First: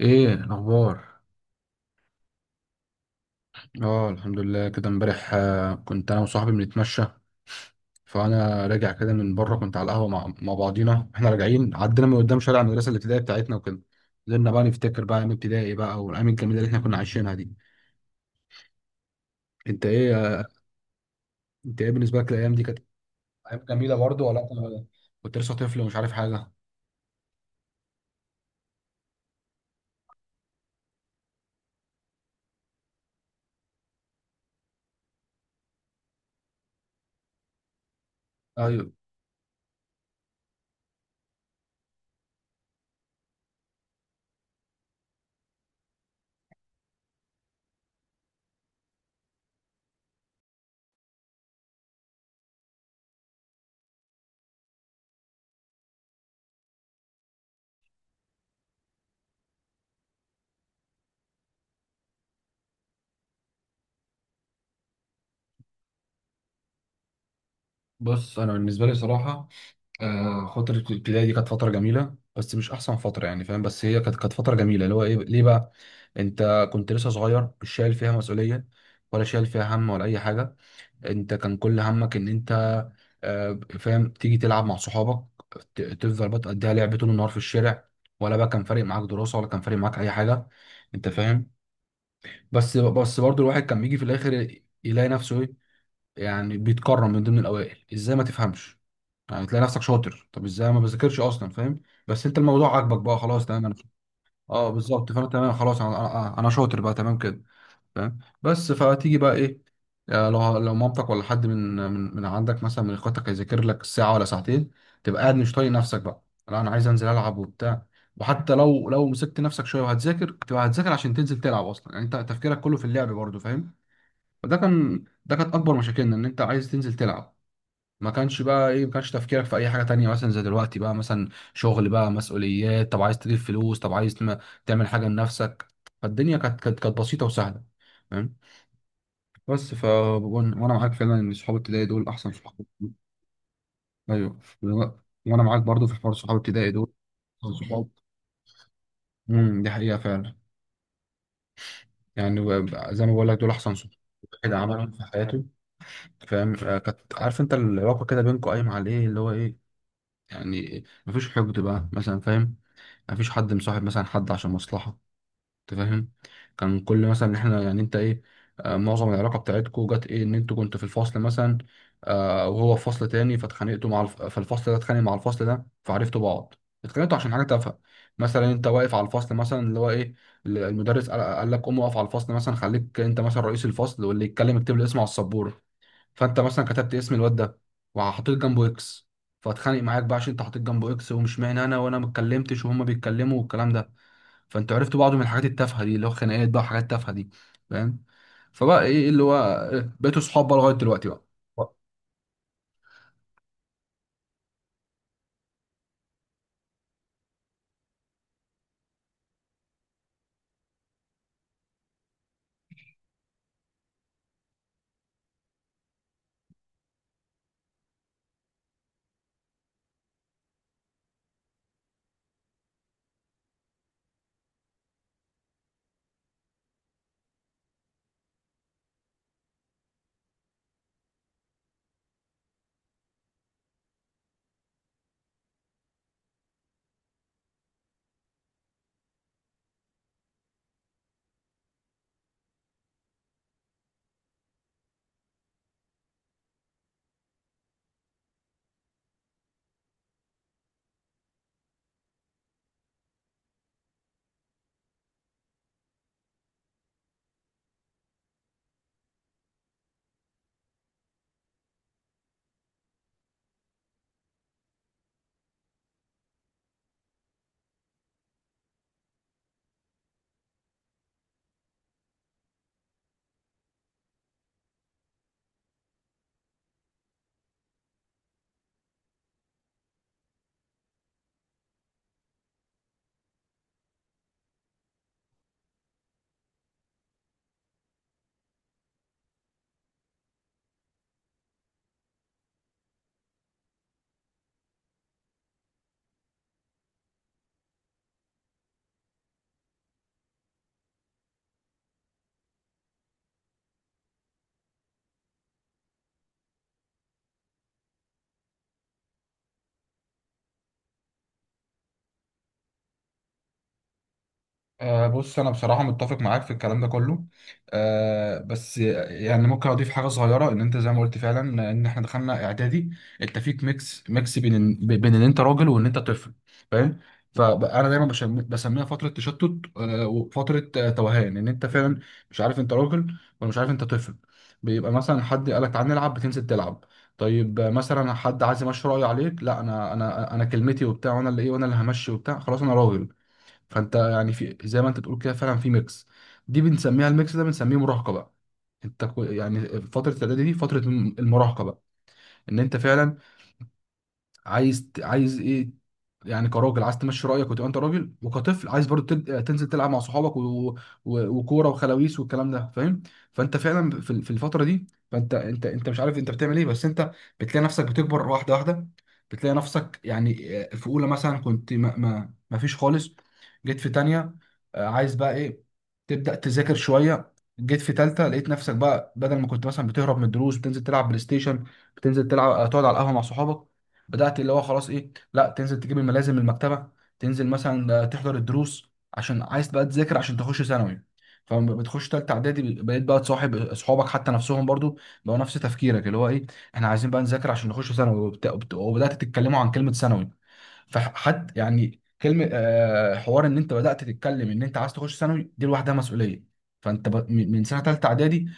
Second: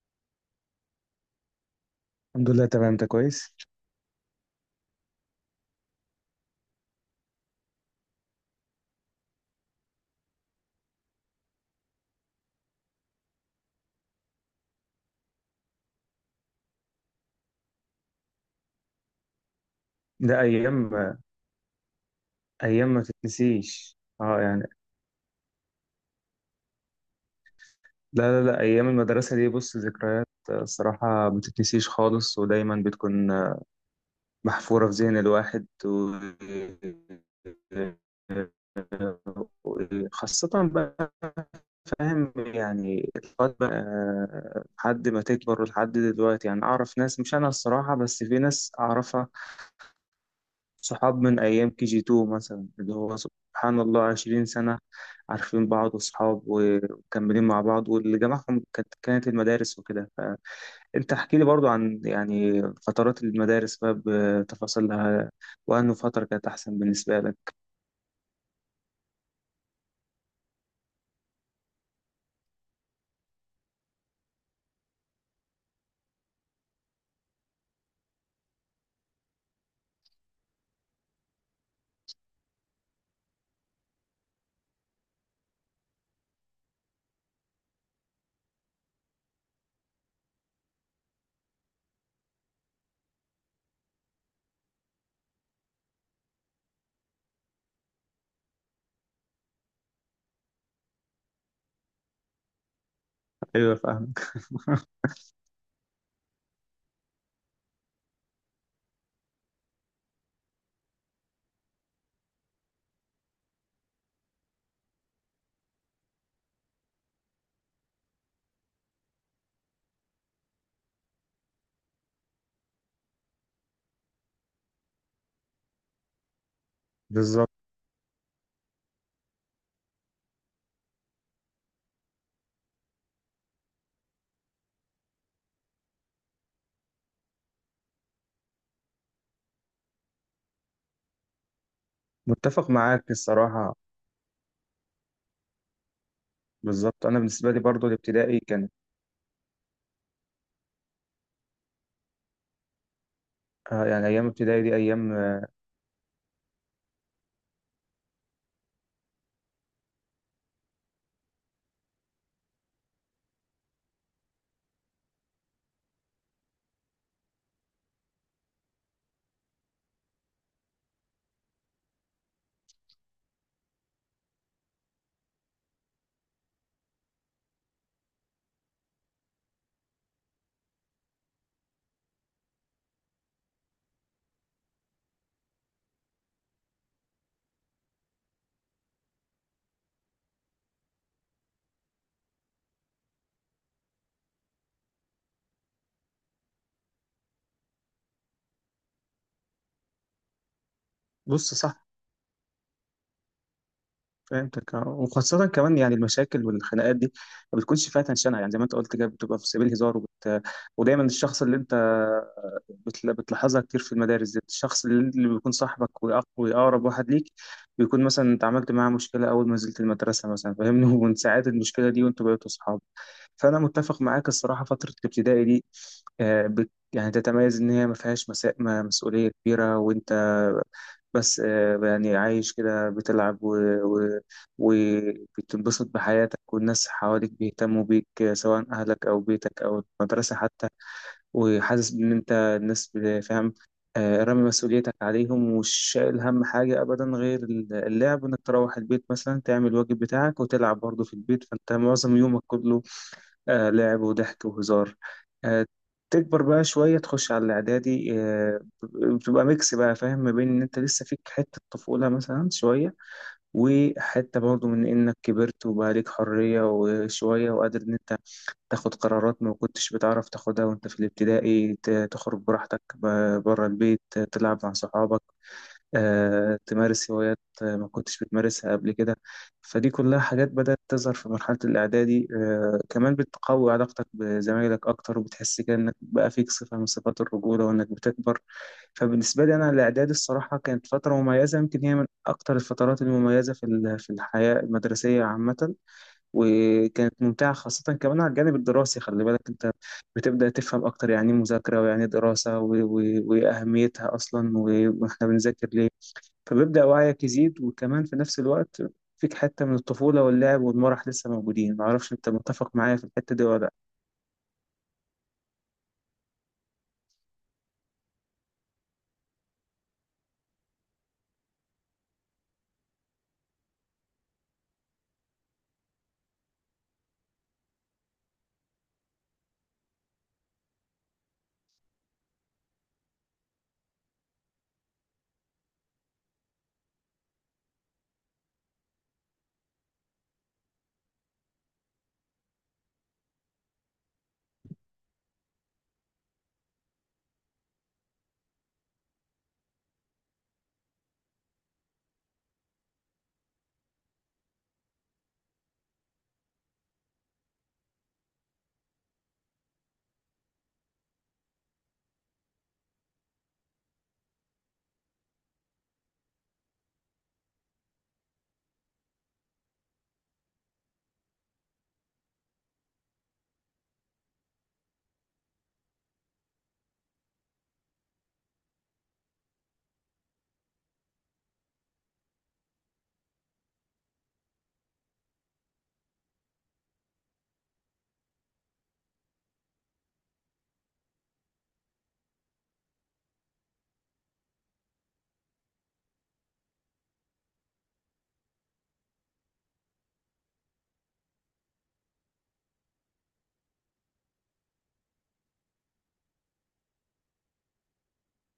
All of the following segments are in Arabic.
ايه الاخبار؟ الحمد لله تمام، انت كويس. اه، الحمد لله. كده امبارح كنت انا وصاحبي بنتمشى، فانا راجع كده من بره. كنت على القهوه مع بعضينا. احنا راجعين عدينا من قدام شارع المدرسه الابتدائيه بتاعتنا وكده، فضلنا بقى نفتكر بقى ايام ابتدائي بقى والايام الجميله اللي احنا كنا عايشينها دي. انت ايه؟ ده ايام، انت ايه بالنسبه لك الايام دي؟ كانت ايام ما ايام جميله تتنسيش. برضه ولا اه يعني. انت كنت لسه طفل ومش عارف حاجه؟ لا لا لا، ايام المدرسه دي، بص ذكريات، الصراحه ما تتنسيش خالص، ودايما بتكون محفوره في ذهن الواحد ايوه. خاصة بقى، فاهم يعني. الوقت بقى لحد ما تكبر لحد دلوقتي، يعني أعرف ناس، مش أنا الصراحة، بس في ناس أعرفها صحاب من أيام KG2 مثلا، اللي هو سبحان الله 20 سنة عارفين بعض وصحاب ومكملين مع بعض، واللي جمعهم كانت المدارس وكده. فأنت احكي لي برضو عن يعني فترات المدارس بقى، بتفاصيلها، وأنه فترة كانت أحسن بالنسبة لك. بص انا بالنسبه لي صراحه، فترة الابتدائي دي كانت فترة جميلة بس مش أحسن فترة، يعني فاهم؟ بس هي كانت فترة جميلة. اللي هو إيه؟ ليه بقى؟ أنت كنت لسه صغير، مش شايل فيها مسؤولية ولا شايل فيها هم ولا أي حاجة. أنت كان كل همك إن أنت فاهم، تيجي تلعب مع صحابك، تفضل بقى تقضيها لعب طول النهار في الشارع، ولا بقى كان فارق معاك دراسة ولا كان فارق معاك أي حاجة، أنت فاهم؟ بس برضه الواحد كان بيجي في الآخر يلاقي نفسه إيه؟ يعني بيتكرم من ضمن الأوائل. إزاي؟ ما تفهمش يعني. تلاقي نفسك شاطر. طب ازاي ما بذاكرش اصلا؟ فاهم؟ بس انت الموضوع عاجبك بقى، خلاص، تمام. أيوة، انا فاهمك. اه بالظبط، فانا تمام خلاص. انا شاطر بقى، تمام كده، فاهم؟ بس فتيجي بقى ايه؟ لو مامتك ولا حد من عندك مثلا، من اخواتك، هيذاكر لك ساعه ولا ساعتين، تبقى قاعد مش طايق نفسك بقى. لا، انا عايز انزل العب وبتاع. وحتى لو مسكت نفسك شويه وهتذاكر، تبقى هتذاكر عشان تنزل تلعب اصلا. يعني انت تفكيرك كله في اللعب برضه، فاهم؟ فده كان، ده كانت اكبر مشاكلنا، ان انت عايز تنزل تلعب. بالظبط. ما كانش بقى ايه، ما كانش تفكيرك في اي حاجه تانية، مثلا زي دلوقتي بقى، مثلا شغل بقى، مسؤوليات، طب عايز تجيب فلوس، طب عايز تعمل حاجه لنفسك. فالدنيا كانت بسيطه وسهله، فاهم؟ بس ف وأن- وانا معاك فعلا، ان صحاب ابتدائي دول احسن صحاب. متفق معاك الصراحة. ايوه و- وانا معاك برضو في حوار صحاب ابتدائي دول بالظبط، أنا بالنسبة احسن لي برضو صحاب. الابتدائي كانت امم، دي حقيقه فعلا. يعني و- زي ما بقول لك، دول احسن صحاب يعني أيام الواحد ابتدائي دي عملهم في أيام. حياته، فاهم؟ كانت، عارف انت، العلاقه كده بينكم قايمه على ايه؟ اللي هو ايه يعني؟ مفيش حقد بقى مثلا، فاهم؟ مفيش حد مصاحب مثلا حد عشان مصلحة، انت فاهم؟ كان كل مثلا احنا، يعني انت ايه، معظم العلاقة بتاعتكو جت ايه، ان انتوا كنتوا في الفصل مثلا، وهو في فصل تاني، فاتخانقتوا مع فالفصل ده اتخانق مع الفصل ده فعرفتوا بعض. اتخانقتوا عشان حاجة تافهة. مثلا انت واقف على الفصل مثلا، اللي هو ايه، المدرس قال لك قوم واقف على الفصل مثلا، خليك انت مثلا رئيس الفصل، واللي يتكلم اكتب له اسمه على السبورة. فانت مثلا كتبت اسم الواد ده وحطيت جنبه اكس، فاتخانق معاك بقى عشان انت حطيت جنبه اكس، ومش معنى انا، وانا ما اتكلمتش وهما بيتكلموا والكلام ده. فانت عرفت بعض من الحاجات التافهه دي، اللي هو خناقات بقى وحاجات تافهه دي، فاهم؟ فبقى ايه اللي هو إيه، بقيتوا صحاب بقى لغايه دلوقتي بقى. بص صح، فهمتك، اه. وخاصة كمان يعني المشاكل والخناقات دي ما بتكونش فيها تنشنة، يعني زي ما انت قلت كده، بتبقى في سبيل هزار ودايما الشخص اللي انت بتلاحظها كتير في المدارس دي، الشخص اللي بيكون صاحبك وأقرب واحد ليك، بيكون مثلا اتعاملت معاه مشكلة أول ما نزلت المدرسة مثلا، فاهمني. ومن ساعات المشكلة دي وانتوا بقيتوا صحاب. فأنا متفق معاك الصراحة، فترة الابتدائي دي يعني تتميز إن هي ما فيهاش مسا... ما- مسؤولية كبيرة، وأنت بس يعني عايش كده، بتلعب و... وبتنبسط بحياتك، والناس حواليك بيهتموا بيك، سواء أهلك أو بيتك أو المدرسة حتى. وحاسس إن أنت الناس فاهم، رامي مسؤوليتك عليهم، ومش شايل هم حاجة أبدا غير اللعب، إنك تروح البيت مثلا تعمل الواجب بتاعك وتلعب برضه في البيت. فأنت معظم يومك كله لعب وضحك وهزار. آه تكبر بقى شوية، تخش على الإعدادي، بتبقى ميكس بقى، فاهم، ما بين إن أنت لسه فيك حتة طفولة مثلا شوية، وحتة برضه من إنك كبرت وبقى ليك حرية وشوية، وقادر إن أنت تاخد قرارات ما كنتش بتعرف تاخدها وأنت في الابتدائي. تخرج براحتك بره البيت، تلعب مع صحابك، تمارس هوايات ما كنتش بتمارسها قبل كده. فدي كلها حاجات بدأت تظهر في مرحلة الإعدادي. كمان بتقوي علاقتك بزمايلك أكتر، وبتحس كده إنك بقى فيك صفة من صفات الرجولة، وإنك بتكبر. فبالنسبة لي أنا الإعدادي الصراحة كانت فترة مميزة، يمكن هي من أكتر الفترات المميزة في في الحياة المدرسية عامة، وكانت ممتعة خاصة كمان على الجانب الدراسي. خلي بالك، أنت بتبدأ تفهم أكتر يعني إيه مذاكرة، ويعني إيه دراسة وأهميتها أصلا، وإحنا بنذاكر ليه. فبيبدأ وعيك يزيد، وكمان في نفس الوقت فيك حتة من الطفولة واللعب والمرح لسه موجودين. معرفش أنت متفق معايا في الحتة دي ولا لأ. أه بص، انا بصراحه متفق معاك في الكلام ده كله. أه بس يعني ممكن اضيف حاجه صغيره، ان انت زي ما قلت فعلا، ان احنا دخلنا اعدادي، انت فيك ميكس بين بين ان انت راجل وان انت طفل، فاهم؟ فانا دايما بسميها فتره تشتت، أه، وفتره توهان، ان انت فعلا مش عارف انت راجل ولا مش عارف انت طفل. بيبقى مثلا حد قالك تعال نلعب، بتنزل تلعب. طيب مثلا حد عايز يمشي رايه عليك، لا، انا كلمتي وبتاع، وانا اللي ايه، وانا اللي همشي وبتاع، خلاص انا راجل. فانت يعني، في زي ما انت بتقول كده فعلا، في ميكس. دي بنسميها، الميكس ده بنسميه مراهقه بقى. انت يعني فتره الاعدادي دي فتره المراهقه بقى، ان انت فعلا عايز ايه؟ يعني كراجل عايز تمشي رايك وتبقى انت راجل، وكطفل عايز برضه تنزل تلعب مع صحابك و... و... وكوره وخلاويص والكلام ده، فاهم؟ فانت فعلا في في الفتره دي، فانت انت مش عارف انت بتعمل ايه، بس انت بتلاقي نفسك بتكبر واحده واحده. بتلاقي نفسك يعني في اولى مثلا كنت ما فيش خالص. جيت في تانية، عايز بقى ايه، تبدا تذاكر شويه. جيت في تالتة، لقيت نفسك بقى بدل ما كنت مثلا بتهرب من الدروس بتنزل تلعب بلاي ستيشن، بتنزل تلعب، تقعد على القهوه مع صحابك، بدات اللي هو خلاص ايه، لا تنزل تجيب الملازم من المكتبه، تنزل مثلا تحضر الدروس عشان عايز بقى تذاكر عشان تخش ثانوي. فلما بتخش تالتة اعدادي، بقيت بقى تصاحب اصحابك حتى، نفسهم برضو بقوا نفس تفكيرك، اللي هو ايه، احنا عايزين بقى نذاكر عشان نخش ثانوي. وبدات تتكلموا عن كلمه ثانوي. فحد يعني كلمه، حوار ان انت بدات تتكلم ان انت عايز تخش ثانوي، دي لوحدها مسؤوليه. فانت ب... من من سنه ثالثه اعدادي،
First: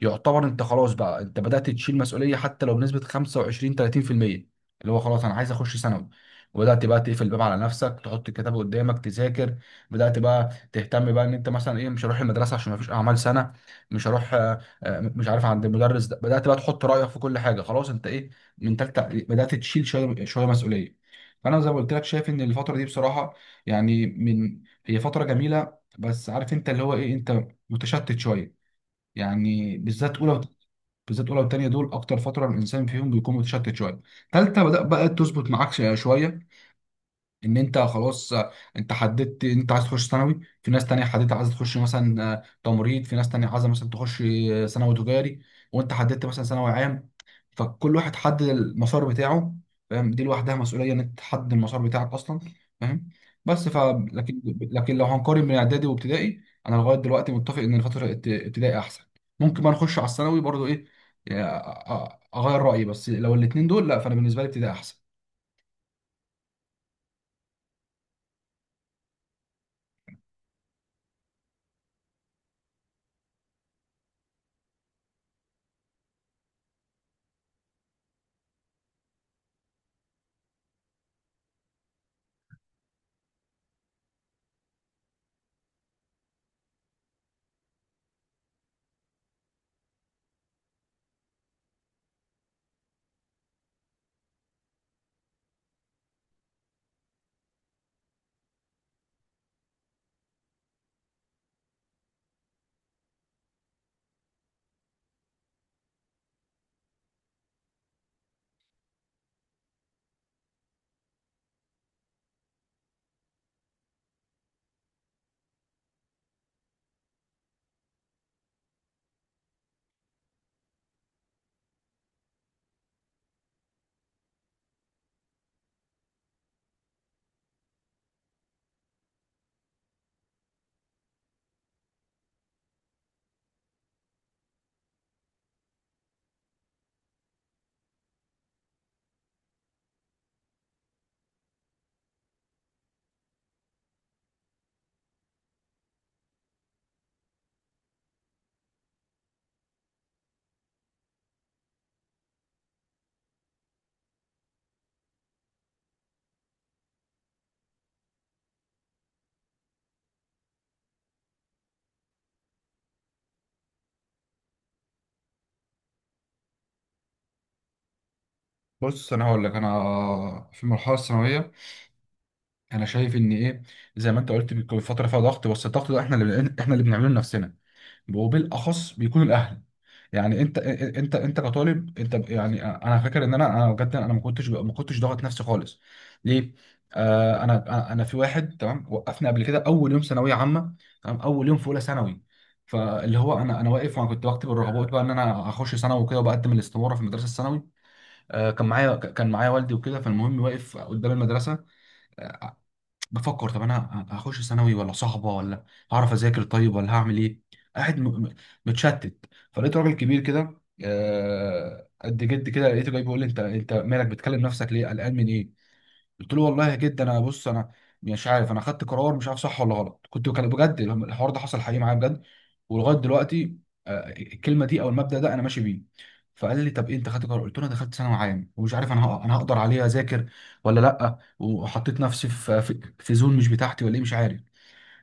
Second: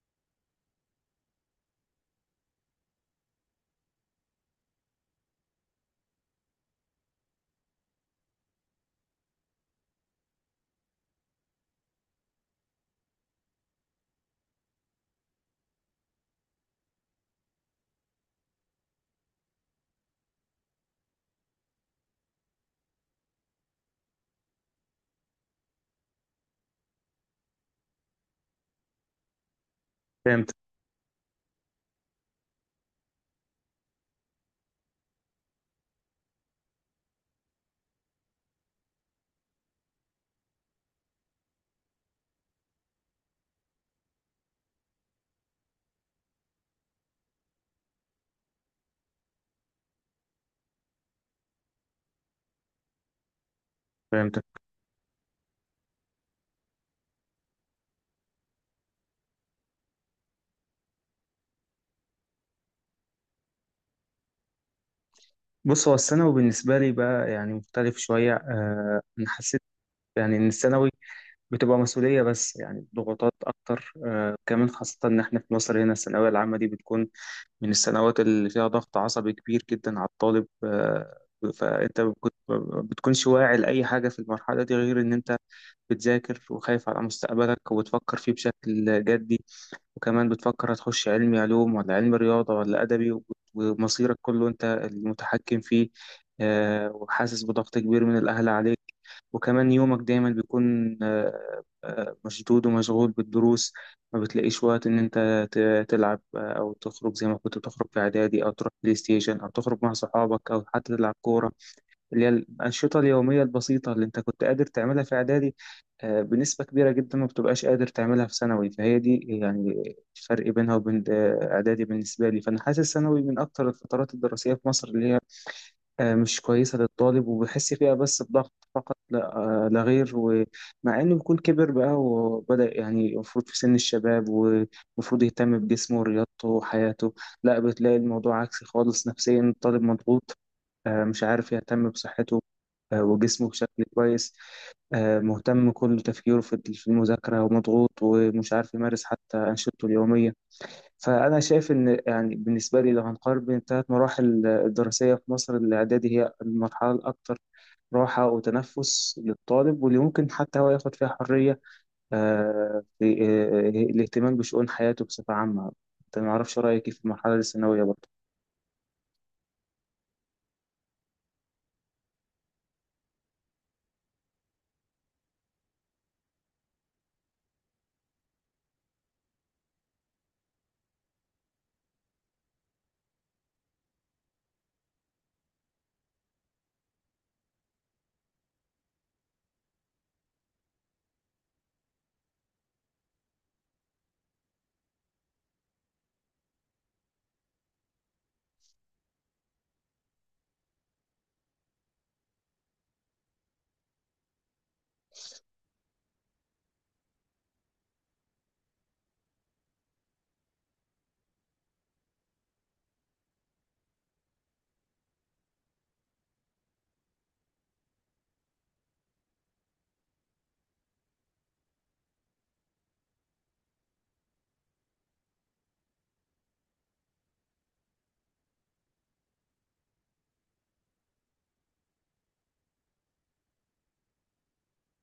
يعتبر انت خلاص بقى، انت بدات تشيل مسؤوليه، حتى لو بنسبه 25 30%، اللي هو خلاص انا عايز اخش ثانوي. وبدات بقى تقفل الباب على نفسك، تحط الكتاب قدامك تذاكر. بدات بقى تهتم بقى ان انت مثلا ايه، مش هروح المدرسه عشان ما فيش اعمال سنه، مش هروح مش عارف عند المدرس ده. بدات بقى تحط رايك في كل حاجه، خلاص انت ايه، من ثالثه، بدات تشيل شويه شويه مسؤوليه. فانا زي ما قلت لك، شايف ان الفتره دي بصراحه، يعني من هي فتره جميله، بس عارف انت اللي هو ايه، انت متشتت شويه، يعني بالذات اولى فهمتك بالذات اولى والتانيه، دول اكتر فتره الانسان فيهم بيكون متشتت شويه. تالته بدا بقى تظبط معاك شويه، ان انت خلاص انت حددت انت عايز تخش ثانوي، في ناس تانية حددت عايزه تخش مثلا تمريض، في ناس تانية عايزه مثلا تخش ثانوي تجاري، وانت حددت مثلا ثانوي عام. فكل واحد حدد المسار بتاعه، فاهم؟ دي لوحدها مسؤوليه، ان انت تحدد المسار بتاعك اصلا، فاهم؟ بس ف لكن فهمتك. لو هنقارن بين اعدادي وابتدائي، انا لغايه دلوقتي متفق ان فتره ابتدائي احسن. ممكن بقى نخش على الثانوي برضو ايه يعني، اغير رايي، بس لو الاثنين دول، لا، فانا بالنسبه لي ابتدائي احسن. بص، هو الثانوي بالنسبة لي بقى يعني مختلف شوية. أنا حسيت يعني إن الثانوي بتبقى مسؤولية، بس يعني ضغوطات أكتر. كمان خاصة إن إحنا في مصر هنا، الثانوية العامة دي بتكون من السنوات اللي فيها ضغط عصبي كبير جدا على الطالب. فأنت ما بتكونش واعي لأي حاجة في المرحلة دي غير إن أنت بتذاكر، وخايف على مستقبلك وبتفكر فيه بشكل جدي. وكمان بتفكر، هتخش علمي علوم ولا علمي رياضة ولا أدبي، ومصيرك كله أنت المتحكم فيه. وحاسس بضغط كبير من الأهل عليك، وكمان يومك دايما بيكون مشدود ومشغول بالدروس. ما بتلاقيش وقت إن أنت تلعب أو تخرج زي ما كنت بتخرج في إعدادي، أو تروح بلاي ستيشن، أو تخرج مع صحابك، أو حتى تلعب كورة، اللي هي الأنشطة اليومية البسيطة اللي أنت كنت قادر تعملها في إعدادي. بنسبة كبيرة جدا ما بتبقاش قادر تعملها في ثانوي. فهي دي يعني الفرق بينها وبين إعدادي بالنسبة لي. فأنا حاسس ثانوي من أكتر الفترات الدراسية في مصر اللي هي مش كويسة للطالب، وبحس فيها بس بضغط فقط، لا لا غير. ومع إنه بيكون كبر بقى وبدأ، يعني المفروض في سن الشباب، ومفروض يهتم بجسمه ورياضته وحياته، لا، بتلاقي الموضوع عكسي خالص. نفسيا الطالب مضغوط، مش عارف يهتم بصحته وجسمه بشكل كويس، مهتم، كل تفكيره في المذاكرة، ومضغوط، ومش عارف يمارس حتى أنشطته اليومية. فأنا شايف إن يعني بالنسبة لي، لو هنقارن بين الثلاث مراحل الدراسية في مصر، الإعدادي هي المرحلة الأكثر راحة وتنفس للطالب، واللي ممكن حتى هو ياخد فيها حرية في الاهتمام بشؤون حياته بصفة عامة. أنت ما أعرفش رأيك إيه في المرحلة الثانوية برضه؟ بص انا هقول لك، انا في المرحله الثانويه انا شايف ان ايه، زي ما انت قلت، بيكون فتره فيها ضغط، بس الضغط ده احنا اللي، احنا اللي بنعمله لنفسنا، وبالاخص بيكونوا الاهل. يعني انت كطالب انت يعني انا فاكر ان انا بجد، انا ما كنتش ضاغط نفسي خالص، ليه؟ آه، انا في واحد تمام، وقفني قبل كده اول يوم ثانويه عامه، تمام، اول يوم في اولى ثانوي. فاللي هو انا واقف، وانا كنت بكتب الرغبات بقى ان انا هخش ثانوي وكده، وبقدم الاستماره في المدرسه الثانوي. آه، كان معايا كان معايا والدي وكده. فالمهم واقف قدام المدرسه، بفكر طب انا هخش ثانوي ولا صحبه، ولا هعرف اذاكر طيب، ولا هعمل ايه. قاعد متشتت. فلقيت راجل كبير كده، قد جد كده، لقيته جاي بيقول لي، انت انت مالك بتكلم نفسك ليه، قلقان من ايه؟ قلت له والله جدا، انا، بص انا مش عارف، انا خدت قرار مش عارف صح ولا غلط. كنت، كان بجد الحوار ده حصل حقيقي معايا بجد، ولغايه دلوقتي الكلمه دي او المبدا ده انا ماشي بيه. فقال لي طب ايه انت خدت قرار؟ قلت له انا دخلت ثانوي عام ومش عارف انا انا هقدر عليها اذاكر ولا لا، وحطيت نفسي في في زون مش بتاعتي ولا ايه، مش عارف.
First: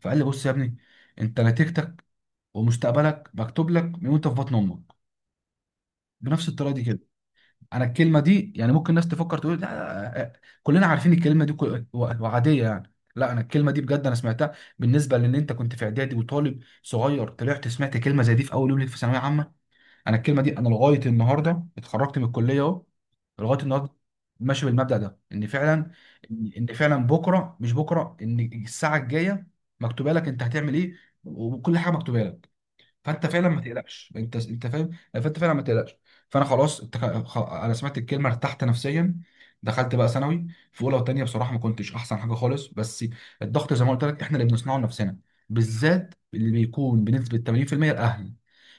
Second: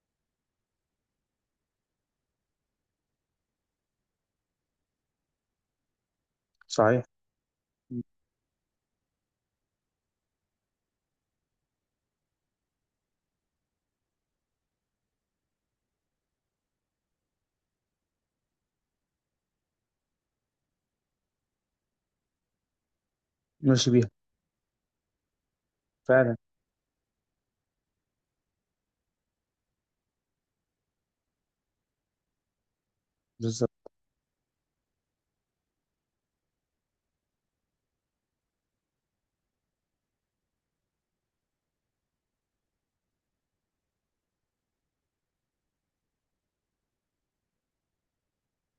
فقال لي بص يا ابني، انت نتيجتك ومستقبلك مكتوب لك من وانت في بطن امك، بنفس الطريقه دي كده. صحيح. انا الكلمه دي، يعني ممكن الناس تفكر تقول لا، آه، آه، كلنا عارفين الكلمه دي وعاديه يعني، لا، انا الكلمه دي بجد انا سمعتها بالنسبه لان انت كنت في اعدادي وطالب صغير، طلعت سمعت كلمه زي دي في اول يوم ليك في ثانويه عامه. انا الكلمه دي انا لغايه النهارده، اتخرجت من الكليه اهو لغايه ماشي النهارده بيها. ماشي بالمبدا ده، ان فعلا فعلا. ان فعلا بكره، مش بكره، ان الساعه الجايه مكتوبه لك انت هتعمل ايه، وكل حاجه مكتوبه لك. فانت فعلا ما بالظبط. تقلقش، انت فاهم، فانت فعلا ما تقلقش. فانا خلاص، انت، انا سمعت الكلمه، ارتحت نفسيا، دخلت بقى ثانوي. في اولى وثانيه بصراحه ما كنتش احسن حاجه خالص، بس الضغط زي ما قلت لك احنا اللي بنصنعه لنفسنا، بالذات اللي بيكون بنسبه 80% الاهل.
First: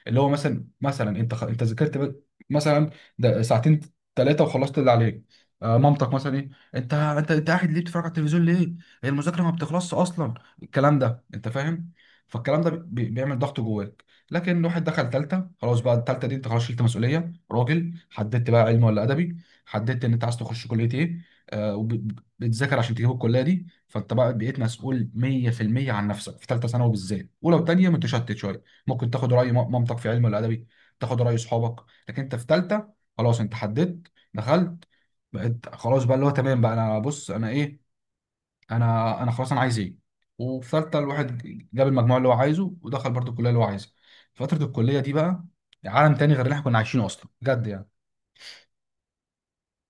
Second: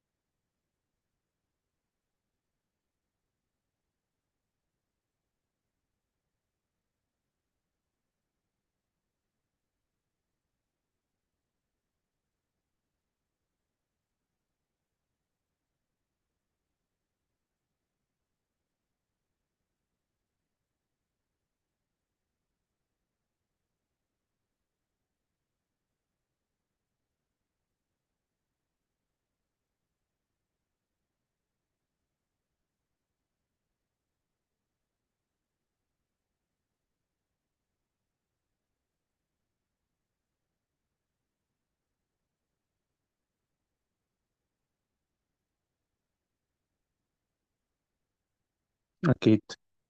اللي هو مثلا، انت انت ذاكرت مثلا ده ساعتين ثلاثه، وخلصت اللي عليك، مامتك مثلا ايه، انت قاعد ليه بتتفرج على التلفزيون ليه، هي المذاكره ما بتخلصش اصلا؟ الكلام ده، انت فاهم؟ فالكلام ده بيعمل ضغط جواك. لكن واحد دخل تالتة، خلاص بقى، التالتة دي انت خلاص شلت مسؤولية راجل، حددت بقى علم ولا أدبي، حددت ان انت عايز تخش كلية ايه، آه، وبتذاكر عشان تجيب الكلية دي. فانت بقى بقيت مسؤول 100% عن نفسك في تالتة ثانوي. بالذات أولى وتانية متشتت شوية، ممكن تاخد رأي مامتك في علم ولا أدبي، تاخد رأي صحابك، لكن انت في تالتة خلاص انت حددت، دخلت، بقيت خلاص بقى اللي هو تمام بقى. انا بص انا ايه، انا خلاص انا عايز ايه. وفي ثالثه الواحد جاب المجموع اللي هو عايزه، ودخل برضه الكليه اللي هو عايزها. فتره الكليه دي بقى عالم تاني غير اللي احنا كنا عايشينه اصلا، بجد يعني، أكيد.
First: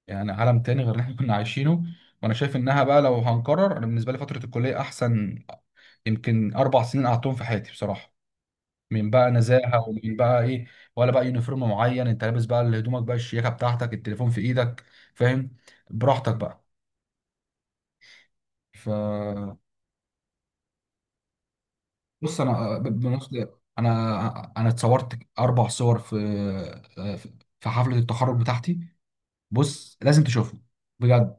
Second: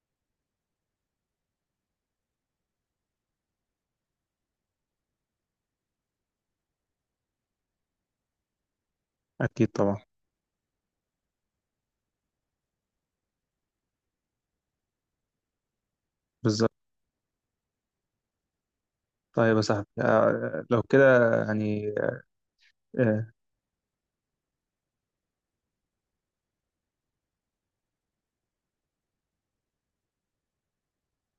يعني عالم تاني غير اللي احنا كنا عايشينه. وانا شايف انها بقى، لو هنكرر، انا بالنسبه لي فتره الكليه احسن يمكن 4 سنين قعدتهم في حياتي، بصراحه، من بقى أكيد نزاهه، طبعا. ومن بقى ايه، ولا بقى يونيفورم معين انت لابس بقى، اللي هدومك بقى، الشياكه بتاعتك، التليفون في ايدك، فاهم؟ براحتك بقى. بالظبط. ف طيب يا صاحبي، لو كده يعني، بص انا آه، بالمناسبه انا اتصورت 4 صور في في في حفله التخرج بتاعتي. بص لازم تشوفهم بجد.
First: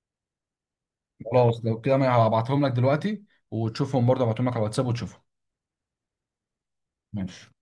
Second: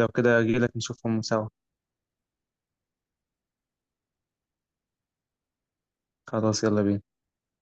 لو كده أجيلك نشوفهم سوا. خلاص لو كده ما هبعتهم لك دلوقتي، وتشوفهم برضه، هبعتهم لك على الواتساب وتشوفهم. خلاص، يلا بينا. ماشي.